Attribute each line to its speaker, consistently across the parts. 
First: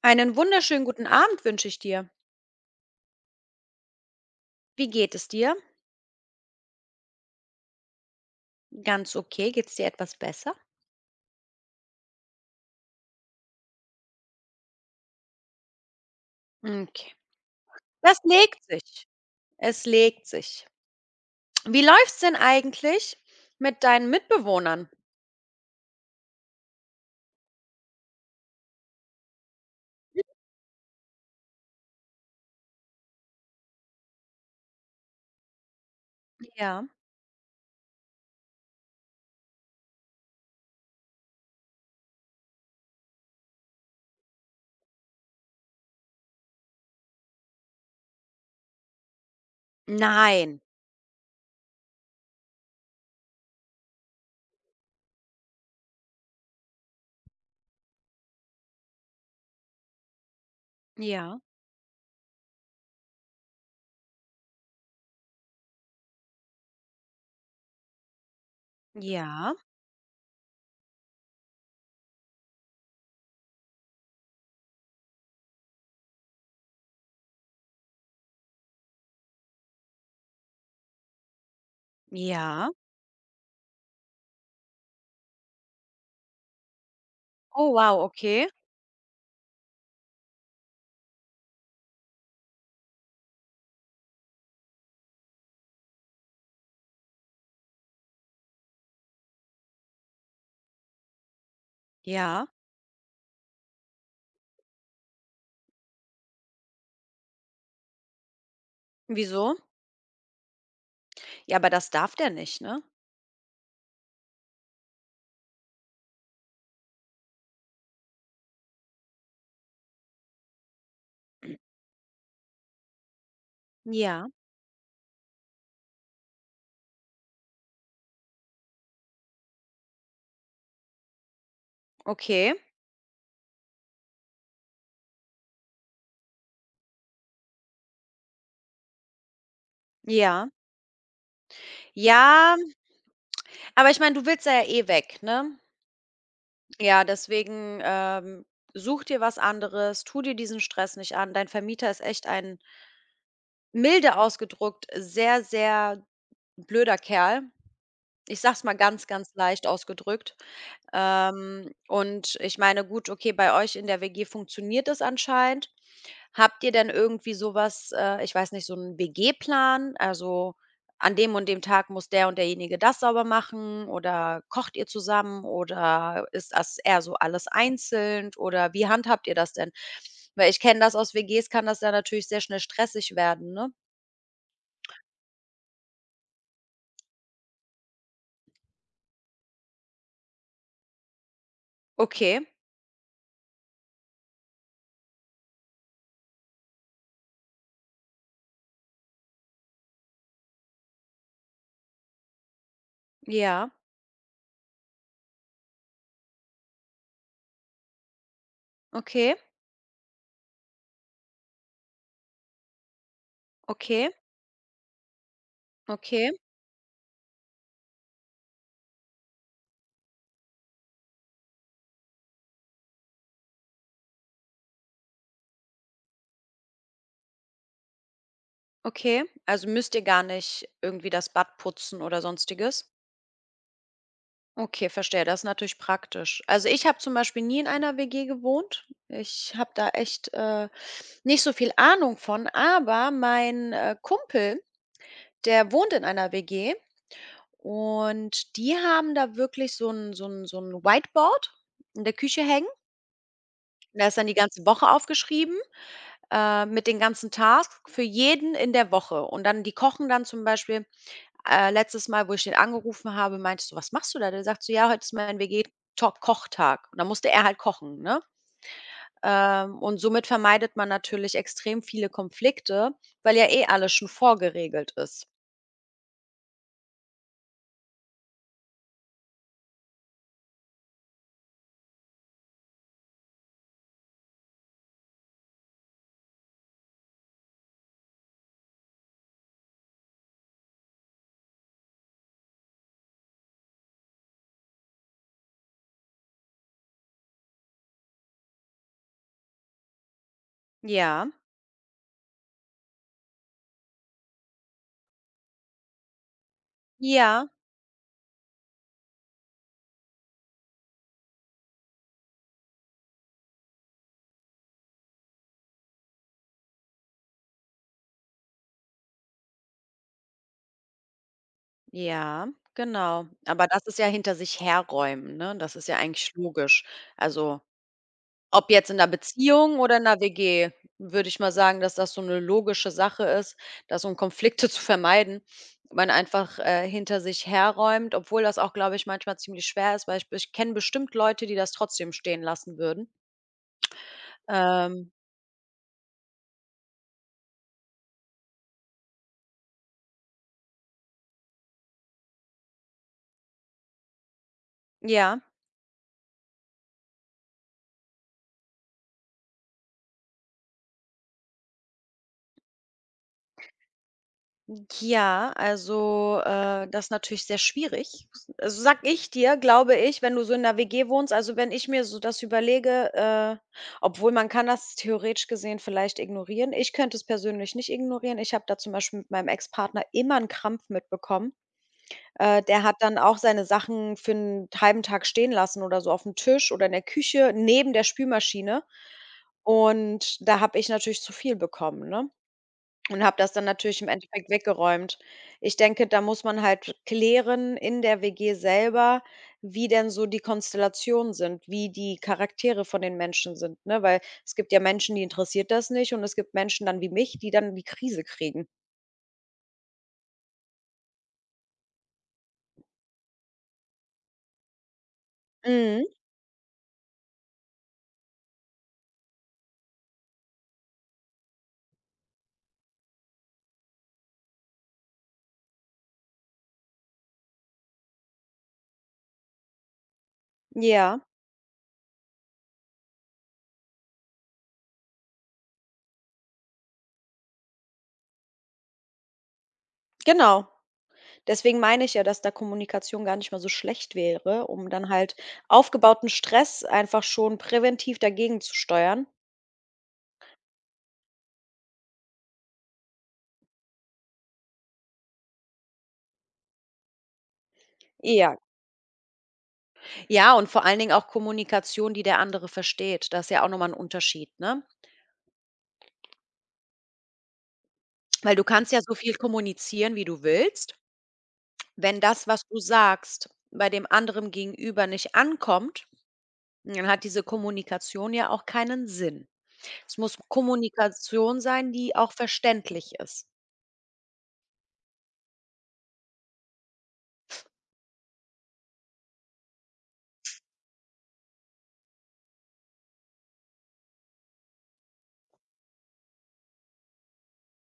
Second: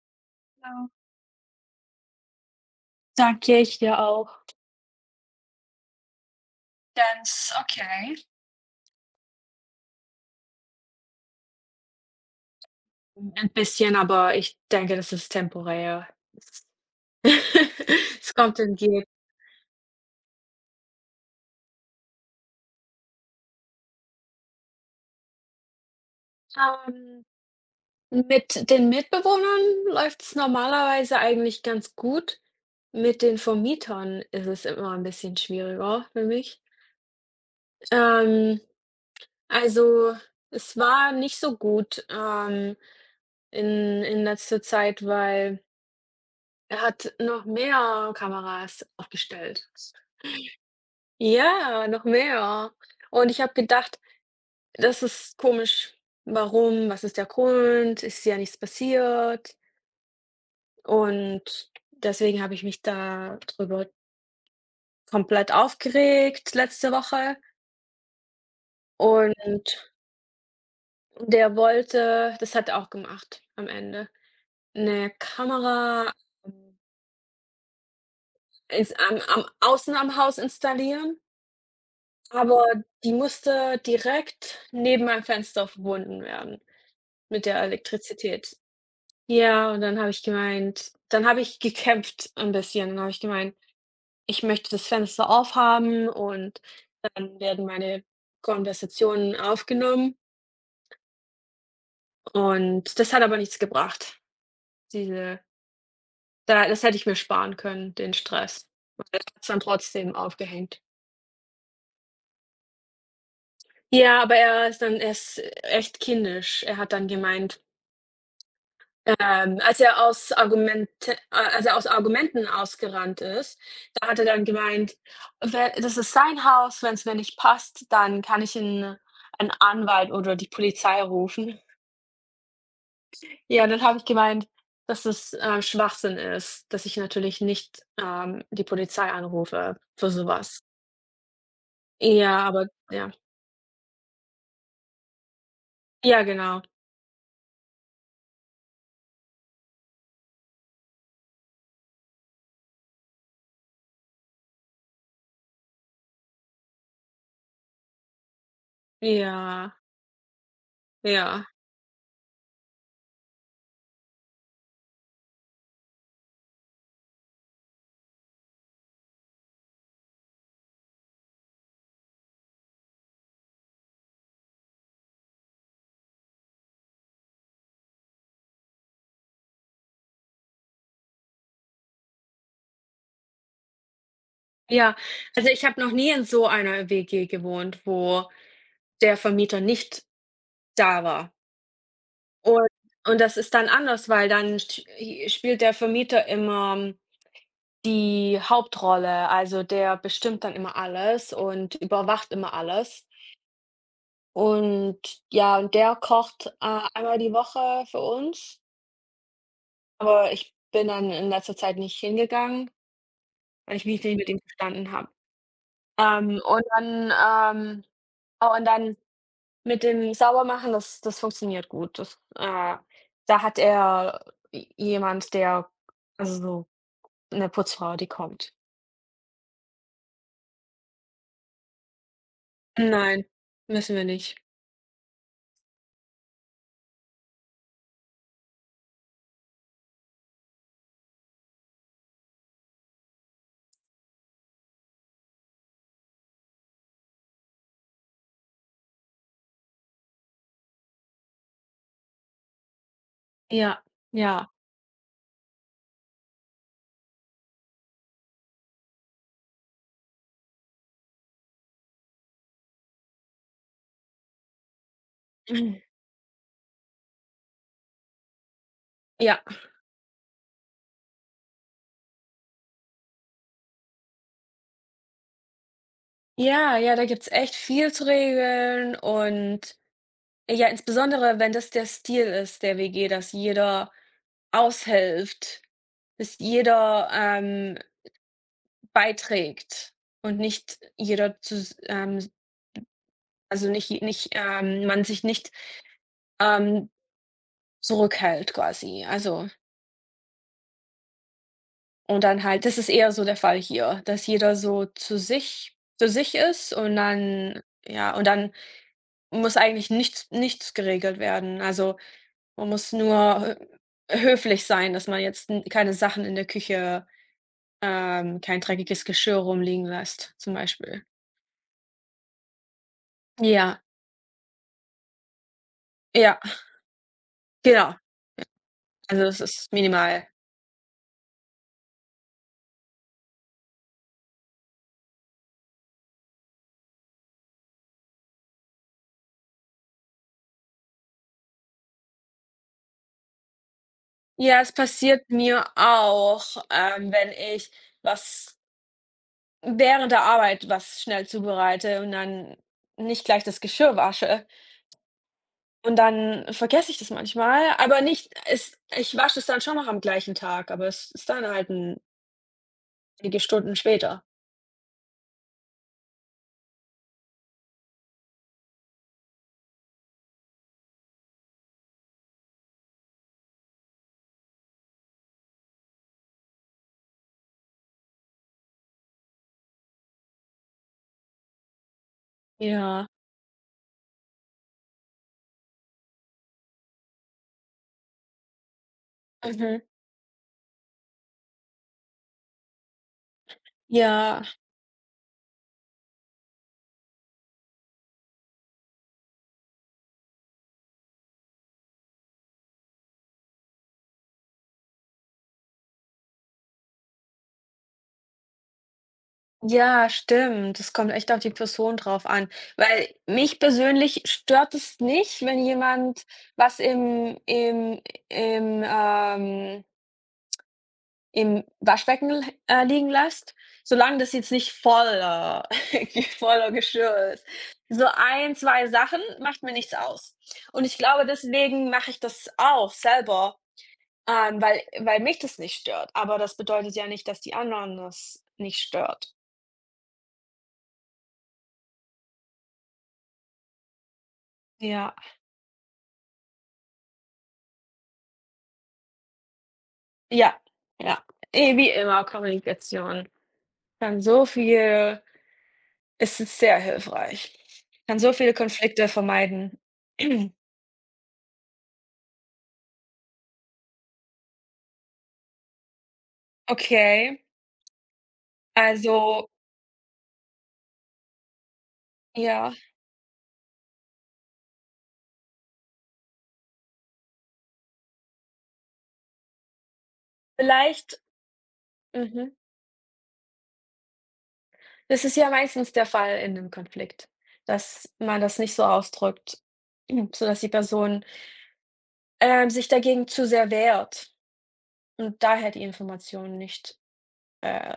Speaker 1: Einen wunderschönen
Speaker 2: Ja,
Speaker 1: guten Abend wünsche ich dir.
Speaker 2: danke, ich dir auch.
Speaker 1: Wie geht es dir?
Speaker 2: Ganz okay.
Speaker 1: Ganz okay. Geht es dir etwas besser?
Speaker 2: Ein bisschen, aber ich denke, das ist temporär. Es
Speaker 1: Okay. Das
Speaker 2: es kommt
Speaker 1: legt
Speaker 2: und
Speaker 1: sich.
Speaker 2: geht.
Speaker 1: Es legt sich. Wie läuft's denn eigentlich mit deinen Mitbewohnern?
Speaker 2: Ähm, mit den Mitbewohnern läuft es normalerweise eigentlich ganz gut. Mit den Vermietern ist es immer ein bisschen schwieriger für mich.
Speaker 1: Ja.
Speaker 2: Ähm, also, es war nicht so gut, in letzter Zeit, weil er hat noch mehr Kameras aufgestellt.
Speaker 1: Nein.
Speaker 2: Ja, noch mehr. Und ich habe gedacht: „Das ist komisch. Warum? Was ist der Grund? Ist ja nichts passiert.“
Speaker 1: Ja.
Speaker 2: Und deswegen habe ich mich da drüber komplett aufgeregt letzte Woche.
Speaker 1: Ja.
Speaker 2: Und der wollte das hat er auch gemacht am Ende, eine Kamera, ähm, ins am außen am Haus installieren, aber
Speaker 1: Ja.
Speaker 2: die musste direkt neben meinem Fenster verbunden werden mit der
Speaker 1: Oh, wow, okay.
Speaker 2: Elektrizität. Ja, und dann habe ich gemeint dann habe ich gekämpft ein bisschen. Dann habe ich gemeint: „Ich möchte das Fenster aufhaben“ und dann werden meine Konversationen aufgenommen
Speaker 1: Ja.
Speaker 2: und das hat aber nichts gebracht. Diese da das hätte ich mir sparen können, den Stress. Hat's
Speaker 1: Wieso?
Speaker 2: dann trotzdem aufgehängt.
Speaker 1: Ja, aber das darf der nicht, ne?
Speaker 2: Ja, aber er ist dann er ist echt kindisch. Er hat dann gemeint als er aus Argumente als er aus Argumenten ausgerannt ist, da hat er
Speaker 1: Ja,
Speaker 2: dann gemeint, we das ist sein Haus, wenn es mir nicht passt, dann kann ich einen 'n Anwalt oder die Polizei rufen.
Speaker 1: okay.
Speaker 2: Ja, dann habe ich gemeint, dass es, Schwachsinn ist, dass ich natürlich nicht, die Polizei anrufe für so
Speaker 1: Ja.
Speaker 2: was. Ja,
Speaker 1: Ja,
Speaker 2: aber ja.
Speaker 1: aber ich meine, du willst ja eh weg, ne?
Speaker 2: Ja, genau.
Speaker 1: Ja, deswegen, such dir was anderes, tu dir diesen Stress nicht an. Dein Vermieter ist echt ein milde ausgedrückt sehr, sehr blöder Kerl. Ich sag's mal ganz, ganz leicht
Speaker 2: Ja,
Speaker 1: ausgedrückt.
Speaker 2: ja,
Speaker 1: Und ich meine, gut, okay, bei euch in der WG funktioniert es anscheinend. Habt ihr denn irgendwie so was ich weiß nicht, so 'n WG-Plan? Also, an dem und dem Tag muss der und derjenige das sauber machen oder kocht ihr zusammen oder ist das eher so alles einzeln oder wie handhabt ihr das denn? Weil ich kenne das aus WGs, kann das ja natürlich sehr schnell stressig werden, ne?
Speaker 2: ja. Also, ich habe noch nie in so einer WG gewohnt, wo der Vermieter nicht da war.
Speaker 1: Okay,
Speaker 2: Und und das ist dann anders, weil dann st i spielt der Vermieter immer die Hauptrolle. Also, der bestimmt dann immer alles und überwacht immer alles.
Speaker 1: ja,
Speaker 2: Und ja, und der kocht, einmal die Woche für uns,
Speaker 1: okay,
Speaker 2: aber ich bin dann in letzter Zeit nicht hingegangen, weil ich mich
Speaker 1: okay,
Speaker 2: nicht mit ihm verstanden habe.
Speaker 1: okay,
Speaker 2: Und dann, ähm oh, und dann mit dem Saubermachen, das funktioniert gut. Das, da hat er j jemand, der also, so 'ne Putzfrau, die kommt.
Speaker 1: okay. Also, müsst ihr gar nicht irgendwie das Bad putzen oder Sonstiges?
Speaker 2: Nein, müssen wir nicht.
Speaker 1: Okay, verstehe. Das ist natürlich praktisch. Also ich habe zum Beispiel nie in einer WG gewohnt. Ich habe da echt nicht so viel Ahnung von, aber mein Kumpel, der wohnt in einer WG und die haben da wirklich so ein Whiteboard in der Küche hängen.
Speaker 2: Ja,
Speaker 1: Da ist dann die
Speaker 2: ja.
Speaker 1: ganze Woche aufgeschrieben mit den ganzen Tasks für jeden in der Woche. Und dann, die kochen dann zum Beispiel letztes Mal, wo ich den angerufen habe, meinte ich so: „Was machst du da?“ Der sagt so: „Ja, heute ist mein WG-Top-Kochtag.“ Und dann musste er halt kochen, ne?
Speaker 2: Ja.
Speaker 1: Und somit vermeidet man natürlich extrem viele Konflikte, weil ja eh alles schon vorgeregelt ist.
Speaker 2: Ja, ja, da gibt's echt viel zu regeln und ja, insbesondere, wenn das der Stil ist der WG, dass jeder aushilft, dass jeder, beiträgt und nicht jeder zus also nicht nicht, man sich nicht, ähm, zurückhält quasi. Also
Speaker 1: Ja,
Speaker 2: und dann halt das ist eher so der Fall hier, dass jeder so zu sich ist und
Speaker 1: ja,
Speaker 2: dann ja, und dann muss eigentlich nichts geregelt werden. Also, man muss nur hö höflich sein, dass man jetzt n keine Sachen in der Küche kein dreckiges Geschirr rumliegen lässt, zum Beispiel.
Speaker 1: ja, genau. Aber
Speaker 2: Ja,
Speaker 1: das ist ja hinter sich herräumen, ne? Das ist ja eigentlich
Speaker 2: ja,
Speaker 1: logisch. Also,
Speaker 2: genau.
Speaker 1: ob jetzt in der
Speaker 2: Also, es ist
Speaker 1: Beziehung oder in 'ner
Speaker 2: minimal.
Speaker 1: WG, würde ich mal sagen, dass das so 'ne logische Sache ist, dass um Konflikte zu vermeiden, man einfach, hinter sich herräumt, obwohl das auch, glaube ich, manchmal ziemlich schwer ist, weil ich kenne bestimmt Leute, die das trotzdem stehen lassen würden.
Speaker 2: Ja, es
Speaker 1: Ähm,
Speaker 2: passiert mir auch, wenn ich was während der Arbeit was schnell zubereite und dann nicht gleich das Geschirr wasche.
Speaker 1: ja.
Speaker 2: Und dann vergesse ich das manchmal, aber nicht es ich wasche es dann schon noch am gleichen Tag, aber es ist dann halt 'n einige Stunden später.
Speaker 1: Ja, also, das ist natürlich sehr schwierig. Also, sage ich dir, glaube ich, wenn du so in 'ner WG wohnst also, wenn ich mir so das überlege, obwohl man kann das theoretisch gesehen vielleicht ignorieren. Ich könnte es persönlich nicht ignorieren. Ich habe da zum Beispiel mit meinem Ex-Partner immer einen Krampf mitbekommen. Der hat
Speaker 2: Ja,
Speaker 1: dann auch seine Sachen für einen halben Tag stehen lassen oder so auf dem Tisch oder in der Küche neben der Spülmaschine.
Speaker 2: mhm.
Speaker 1: Und da habe ich natürlich zu viel bekommen, ne? Und habe das dann natürlich im
Speaker 2: Ja,
Speaker 1: Endeffekt weggeräumt. Ich denke, da muss man halt klären in der WG selber, wie denn so die Konstellationen sind, wie die Charaktere von den Menschen sind, ne? Weil es gibt ja Menschen, die interessiert das nicht und es gibt Menschen dann wie mich, die dann die Krise kriegen.
Speaker 2: ja, stimmt. Das kommt echt auf die Person drauf an, weil mich persönlich stört es nicht, wenn
Speaker 1: Mhm.
Speaker 2: jemand was im im, im Waschbecken l liegen lässt, solange das jetzt nicht voller voller Geschirr ist. So ein 2 Sachen macht mir nichts aus. Und ich
Speaker 1: Ja,
Speaker 2: glaube, deswegen mache ich das auch selber, weil mich das nicht stört. Aber das bedeutet ja nicht, dass die anderen das nicht stört.
Speaker 1: genau. Deswegen meine ich ja, dass da Kommunikation gar nicht mal so schlecht wäre, um dann
Speaker 2: Ja,
Speaker 1: halt aufgebauten Stress einfach schon präventiv dagegen zu steuern.
Speaker 2: ja, ja. Eh, wie immer Kommunikation kann so viel es ist sehr hilfreich. Kann so viele
Speaker 1: Ja.
Speaker 2: Konflikte vermeiden.
Speaker 1: Ja, und vor allen Dingen auch Kommunikation, die der andere versteht. Das ist ja auch noch mal 'n Unterschied, ne?
Speaker 2: Okay,
Speaker 1: Weil du kannst ja so viel
Speaker 2: also
Speaker 1: kommunizieren, wie du willst. Wenn das, was
Speaker 2: ja,
Speaker 1: du sagst, bei dem anderen Gegenüber nicht ankommt, dann hat diese Kommunikation ja auch keinen Sinn. Es muss
Speaker 2: vielleicht
Speaker 1: Kommunikation sein, die auch
Speaker 2: mhm.
Speaker 1: verständlich ist.
Speaker 2: Das ist ja meistens der Fall in 'nem Konflikt, dass man das nicht so ausdrückt, sodass die Person, sich dagegen zu sehr wehrt und daher die Information nicht, äh,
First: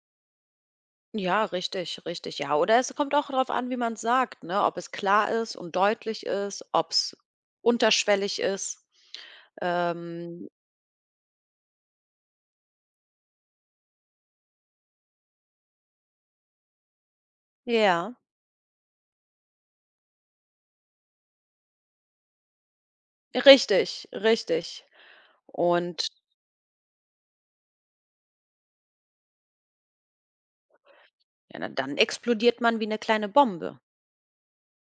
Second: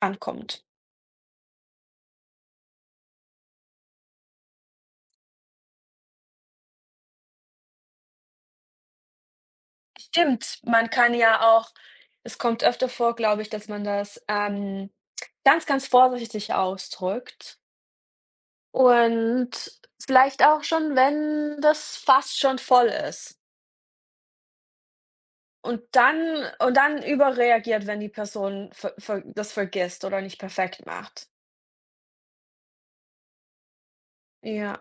Speaker 2: ankommt.
Speaker 1: Ja, richtig, richtig. Ja, oder es kommt auch darauf an, wie man es sagt, ne? Ob es klar ist und deutlich ist, ob es unterschwellig ist. Ähm,
Speaker 2: Stimmt, man kann ja auch es kommt öfter vor, glaube ich, dass man das, ganz, ganz vorsichtig ausdrückt
Speaker 1: ja.
Speaker 2: und vielleicht auch schon, wenn das Fass schon voll ist.
Speaker 1: Richtig, richtig.
Speaker 2: Und
Speaker 1: Und
Speaker 2: dann überreagiert, wenn die Person ver ver das vergisst oder nicht perfekt macht.
Speaker 1: ja, na dann explodiert man wie eine kleine Bombe.
Speaker 2: Ja,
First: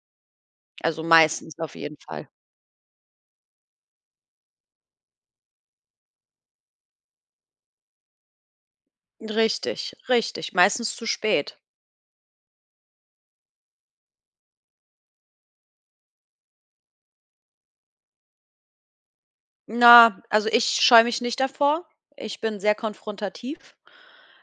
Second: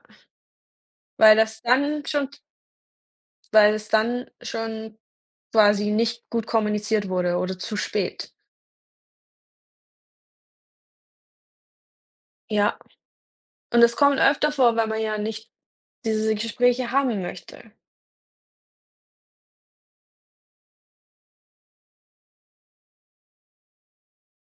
Speaker 1: Also,
Speaker 2: weil
Speaker 1: meistens
Speaker 2: das
Speaker 1: auf jeden
Speaker 2: dann
Speaker 1: Fall.
Speaker 2: schon weil es dann schon quasi nicht gut kommuniziert wurde oder zu spät.
Speaker 1: Richtig, richtig, meistens zu spät.
Speaker 2: Ja, und das kommt öfter vor, weil man ja nicht diese Gespräche haben möchte.
Speaker 1: Na, also, ich scheue mich nicht davor. Ich bin sehr konfrontativ.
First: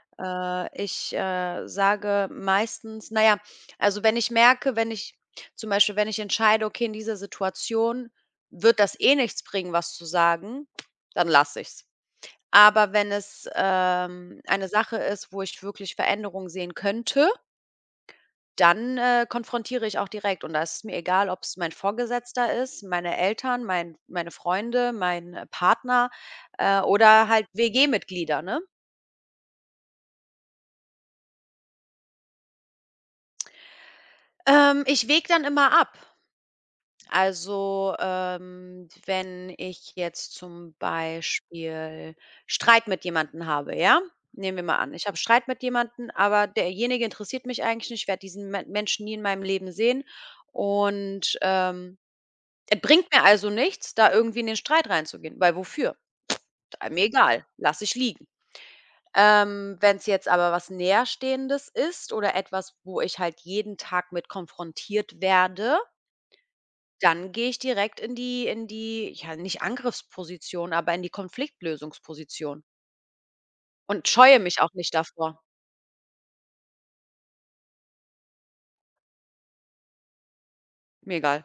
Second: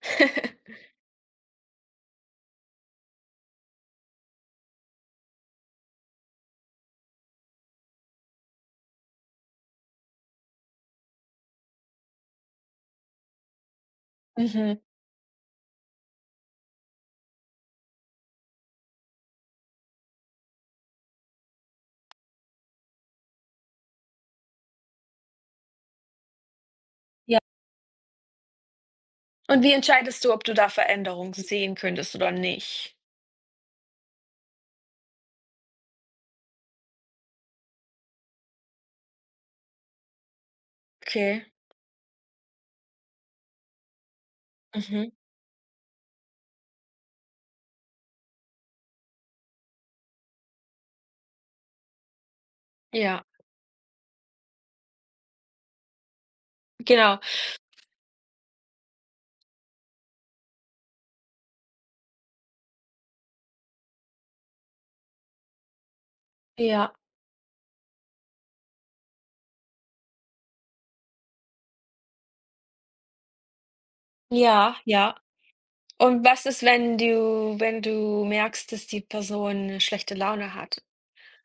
Speaker 1: Ich, sage meistens na ja, also, wenn ich merke, wenn ich zum Beispiel, wenn ich entscheide: „Okay, in dieser Situation wird das eh nichts bringen, was zu sagen“, dann lasse ich's. Aber wenn es, eine
Speaker 2: Mhm.
Speaker 1: Sache ist, wo ich wirklich Veränderungen sehen könnte, dann, konfrontiere ich auch direkt und da ist es mir egal, ob es mein Vorgesetzter ist, meine Eltern, meine Freunde, mein, Partner, oder
Speaker 2: Ja.
Speaker 1: halt WG-Mitglieder, ne?
Speaker 2: Und wie entscheidest du, ob du da Veränderung sehen könntest oder nicht?
Speaker 1: Ich wäge dann immer ab. Also, wenn ich jetzt zum
Speaker 2: Okay.
Speaker 1: Beispiel Streit mit jemandem habe, ja? Nehmen wir mal an, ich
Speaker 2: Mhm.
Speaker 1: habe Streit mit jemandem, aber derjenige interessiert mich eigentlich nicht, ich werde diesen Me Menschen nie in meinem Leben sehen und, es bringt mir
Speaker 2: Ja,
Speaker 1: also nichts, da irgendwie in den Streit reinzugehen, weil wofür? Ist mir
Speaker 2: genau.
Speaker 1: egal, lasse ich liegen. Wenn es jetzt aber was Näherstehendes ist oder etwas, wo ich halt jeden Tag mit konfrontiert werde
Speaker 2: Ja,
Speaker 1: dann gehe ich direkt in die ja, nicht Angriffsposition, aber in die Konfliktlösungsposition und scheue mich auch
Speaker 2: ja,
Speaker 1: nicht
Speaker 2: ja.
Speaker 1: davor.
Speaker 2: Und was ist, wenn du wenn du merkst, dass die Person 'ne schlechte Laune hat?
Speaker 1: Mir egal.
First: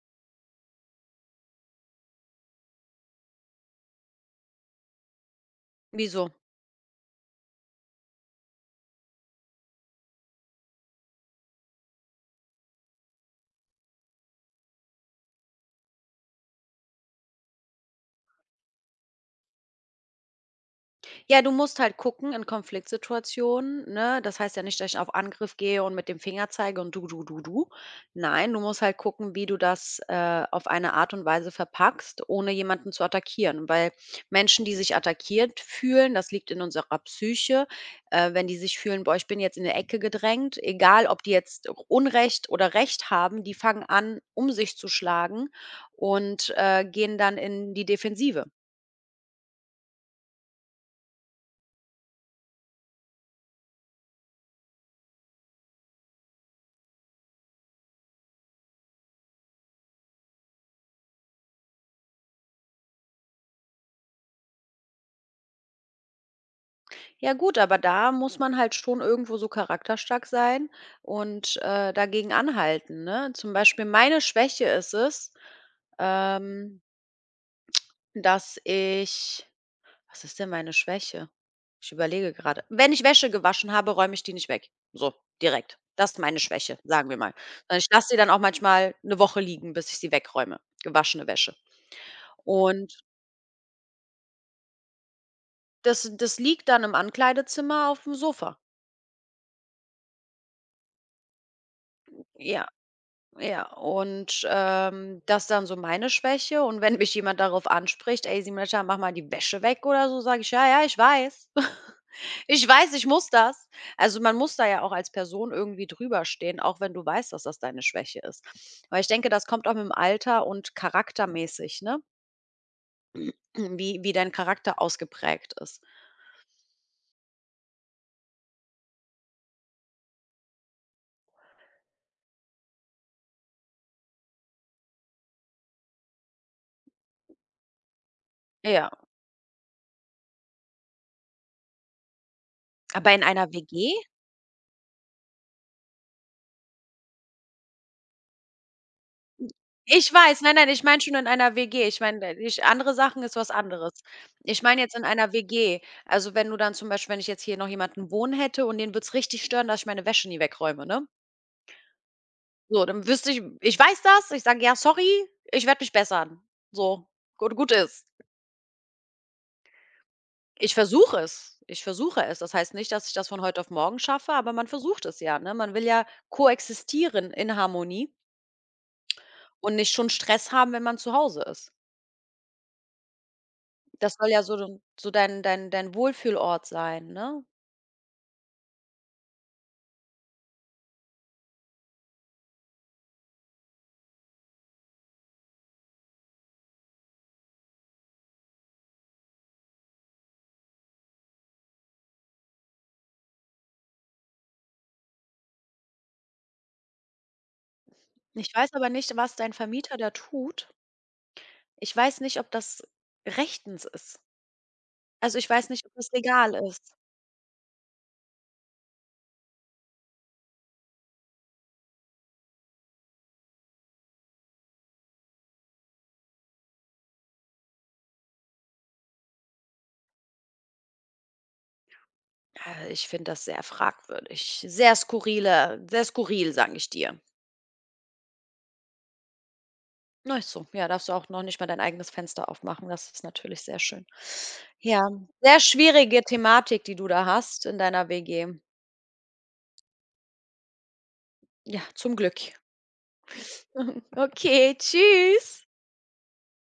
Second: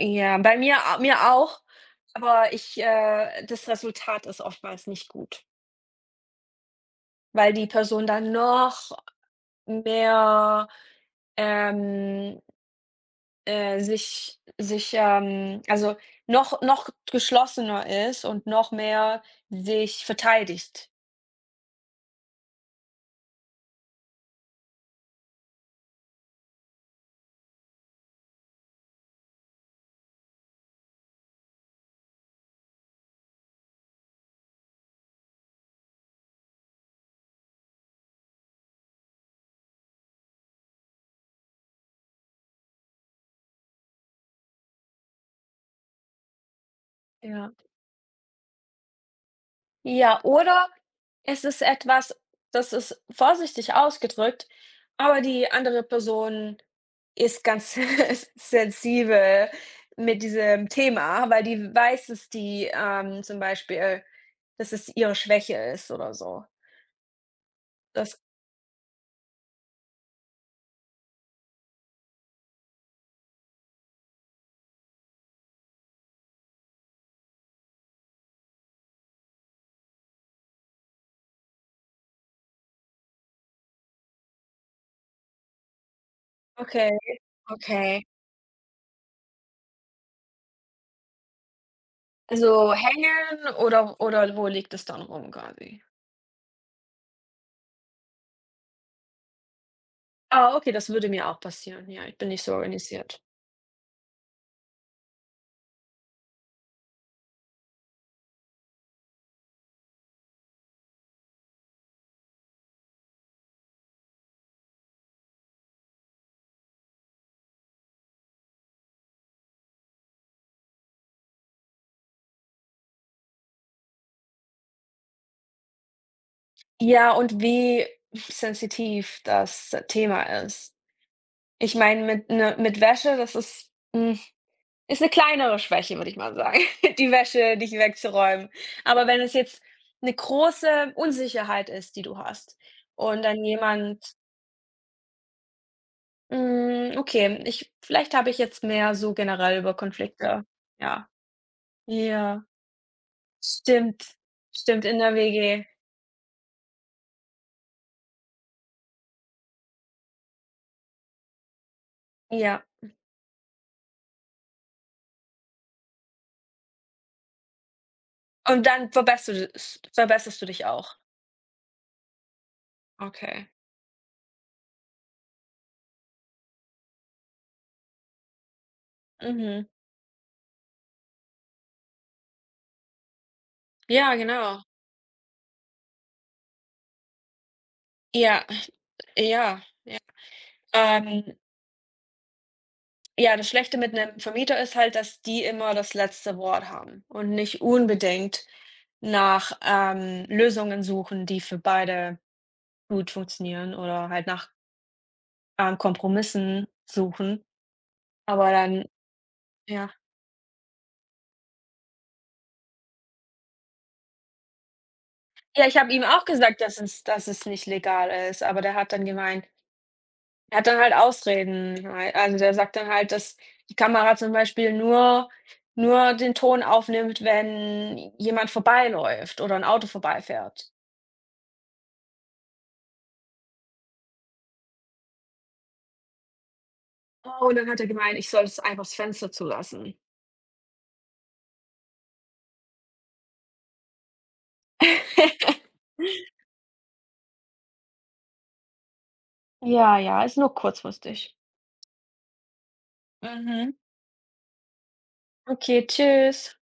Speaker 2: Ja, bei mir a mir auch, aber ich das Resultat ist oftmals nicht gut,
Speaker 1: Wieso?
Speaker 2: weil die Person dann noch mehr, ähm, also, noch geschlossener ist und noch mehr sich verteidigt.
Speaker 1: Ja, du musst halt gucken in Konfliktsituationen, ne? Das heißt ja nicht, dass ich auf Angriff gehe und mit dem Finger zeige und du, du, du, du. Nein, du musst halt gucken, wie du das auf eine Art und Weise verpackst, ohne jemanden zu attackieren. Weil Menschen, die sich attackiert fühlen, das liegt in unserer Psyche, wenn die sich fühlen, boah, ich bin jetzt in eine Ecke gedrängt, egal ob die jetzt Unrecht oder Recht haben, die fangen an, um sich zu schlagen und gehen dann
Speaker 2: Ja.
Speaker 1: in die Defensive.
Speaker 2: Ja, oder es ist etwas, das ist vorsichtig ausgedrückt, aber die andere Person ist ganz sensibel mit diesem Thema, weil die weiß, dass die, zum Beispiel dass es ihre Schwäche ist oder so.
Speaker 1: Ja gut, aber da
Speaker 2: Das
Speaker 1: muss man halt schon irgendwo so charakterstark sein und, dagegen anhalten, ne? Zum Beispiel meine Schwäche ist es, ähm, dass ich was ist denn meine Schwäche? Ich überlege gerade. Wenn ich Wäsche gewaschen habe, räume ich die nicht weg. So, direkt. Das ist meine Schwäche,
Speaker 2: okay,
Speaker 1: sagen wir mal. Ich
Speaker 2: okay.
Speaker 1: lasse sie dann auch manchmal eine Woche liegen, bis ich sie wegräume, gewaschene Wäsche.
Speaker 2: Also
Speaker 1: Und
Speaker 2: hängen oder wo liegt es dann rum quasi?
Speaker 1: das liegt dann im Ankleidezimmer auf dem Sofa.
Speaker 2: Ah, okay, das würde mir auch passieren. Ja, ich bin nicht so
Speaker 1: Ja.
Speaker 2: organisiert.
Speaker 1: Ja, und, das ist dann so meine Schwäche und wenn mich jemand darauf anspricht: „Ey, Simonetta, mach mal die Wäsche weg“ oder so, sage ich: „Ja, ja, ich weiß. Ich weiß, ich muss das.“ Also, man muss da ja auch als Person irgendwie drüber stehen, auch wenn du weißt, dass das deine Schwäche ist. Aber ich denke, das kommt auch mit dem Alter und charaktermäßig, ne, wie dein Charakter ausgeprägt ist.
Speaker 2: Ja, und wie sensitiv das Thema ist. Ich meine, mit 'ne mit Wäsche, das ist hm ist 'ne kleinere Schwäche, würde ich mal sagen, die Wäsche nicht wegzuräumen.
Speaker 1: Ja,
Speaker 2: Aber wenn es jetzt 'ne große Unsicherheit ist, die du hast
Speaker 1: aber in
Speaker 2: und dann
Speaker 1: einer WG
Speaker 2: jemand hm, okay, ich vielleicht habe ich jetzt mehr so generell über
Speaker 1: Ich weiß,
Speaker 2: Konflikte.
Speaker 1: nein, nein, ich meine
Speaker 2: Ja.
Speaker 1: schon in einer WG. Ich meine,
Speaker 2: Ja,
Speaker 1: ich andere Sachen ist was anderes.
Speaker 2: stimmt.
Speaker 1: Ich meine
Speaker 2: Stimmt,
Speaker 1: jetzt
Speaker 2: in
Speaker 1: in
Speaker 2: der
Speaker 1: einer
Speaker 2: WG.
Speaker 1: WG. Also, wenn du dann zum Beispiel wenn ich jetzt hier noch jemanden wohnen hätte und den würde es richtig stören, dass ich meine Wäsche nie wegräume, ne?
Speaker 2: Ja.
Speaker 1: So, dann wüsste ich weiß das, ich sage: „Ja, sorry, ich werde mich bessern.“ So, gut ist.
Speaker 2: Und dann verbesserst du dich
Speaker 1: Ich
Speaker 2: auch.
Speaker 1: versuche es. Ich versuche es. Das heißt nicht, dass ich das von
Speaker 2: Okay.
Speaker 1: heute auf morgen schaffe, aber man versucht es ja, ne? Man will ja koexistieren in Harmonie
Speaker 2: Mhm.
Speaker 1: und nicht schon Stress haben, wenn man zu Hause ist. Das
Speaker 2: Ja,
Speaker 1: soll ja so
Speaker 2: genau.
Speaker 1: d so dein dein dein Wohlfühlort sein, ne?
Speaker 2: Ja, ja. Ähm Ja, das Schlechte mit 'nem Vermieter ist halt, dass die immer das letzte Wort haben und nicht unbedingt nach, Lösungen suchen, die für beide gut funktionieren oder halt nach, Kompromissen suchen. Aber
Speaker 1: Ich weiß
Speaker 2: dann
Speaker 1: aber nicht, was dein
Speaker 2: ja.
Speaker 1: Vermieter da tut. Ich weiß nicht, ob das rechtens ist. Also, ich
Speaker 2: Ja,
Speaker 1: weiß
Speaker 2: ich
Speaker 1: nicht, ob
Speaker 2: habe ihm
Speaker 1: das
Speaker 2: auch
Speaker 1: legal
Speaker 2: gesagt,
Speaker 1: ist.
Speaker 2: dass es nicht legal ist, aber der hat dann gemeint er hat dann halt Ausreden halt. Also, der sagt dann halt, dass die Kamera zum Beispiel nur den Ton aufnimmt, wenn jemand vorbeiläuft oder ein Auto vorbeifährt.
Speaker 1: Ich finde das sehr fragwürdig. Sehr skurril, sage ich dir.
Speaker 2: Oh, und dann hat er gemeint, ich soll es einfach das Fenster zulassen.
Speaker 1: Na ist so, ja, darfst du auch noch nicht mal dein eigenes Fenster aufmachen. Das ist natürlich sehr schön. Ja, sehr schwierige Thematik, die du da hast in deiner WG.
Speaker 2: Ja, ja, ist nur kurzfristig.
Speaker 1: Ja, zum Glück.
Speaker 2: Mhm.
Speaker 1: Okay, tschüss.
Speaker 2: Okay, tschüss.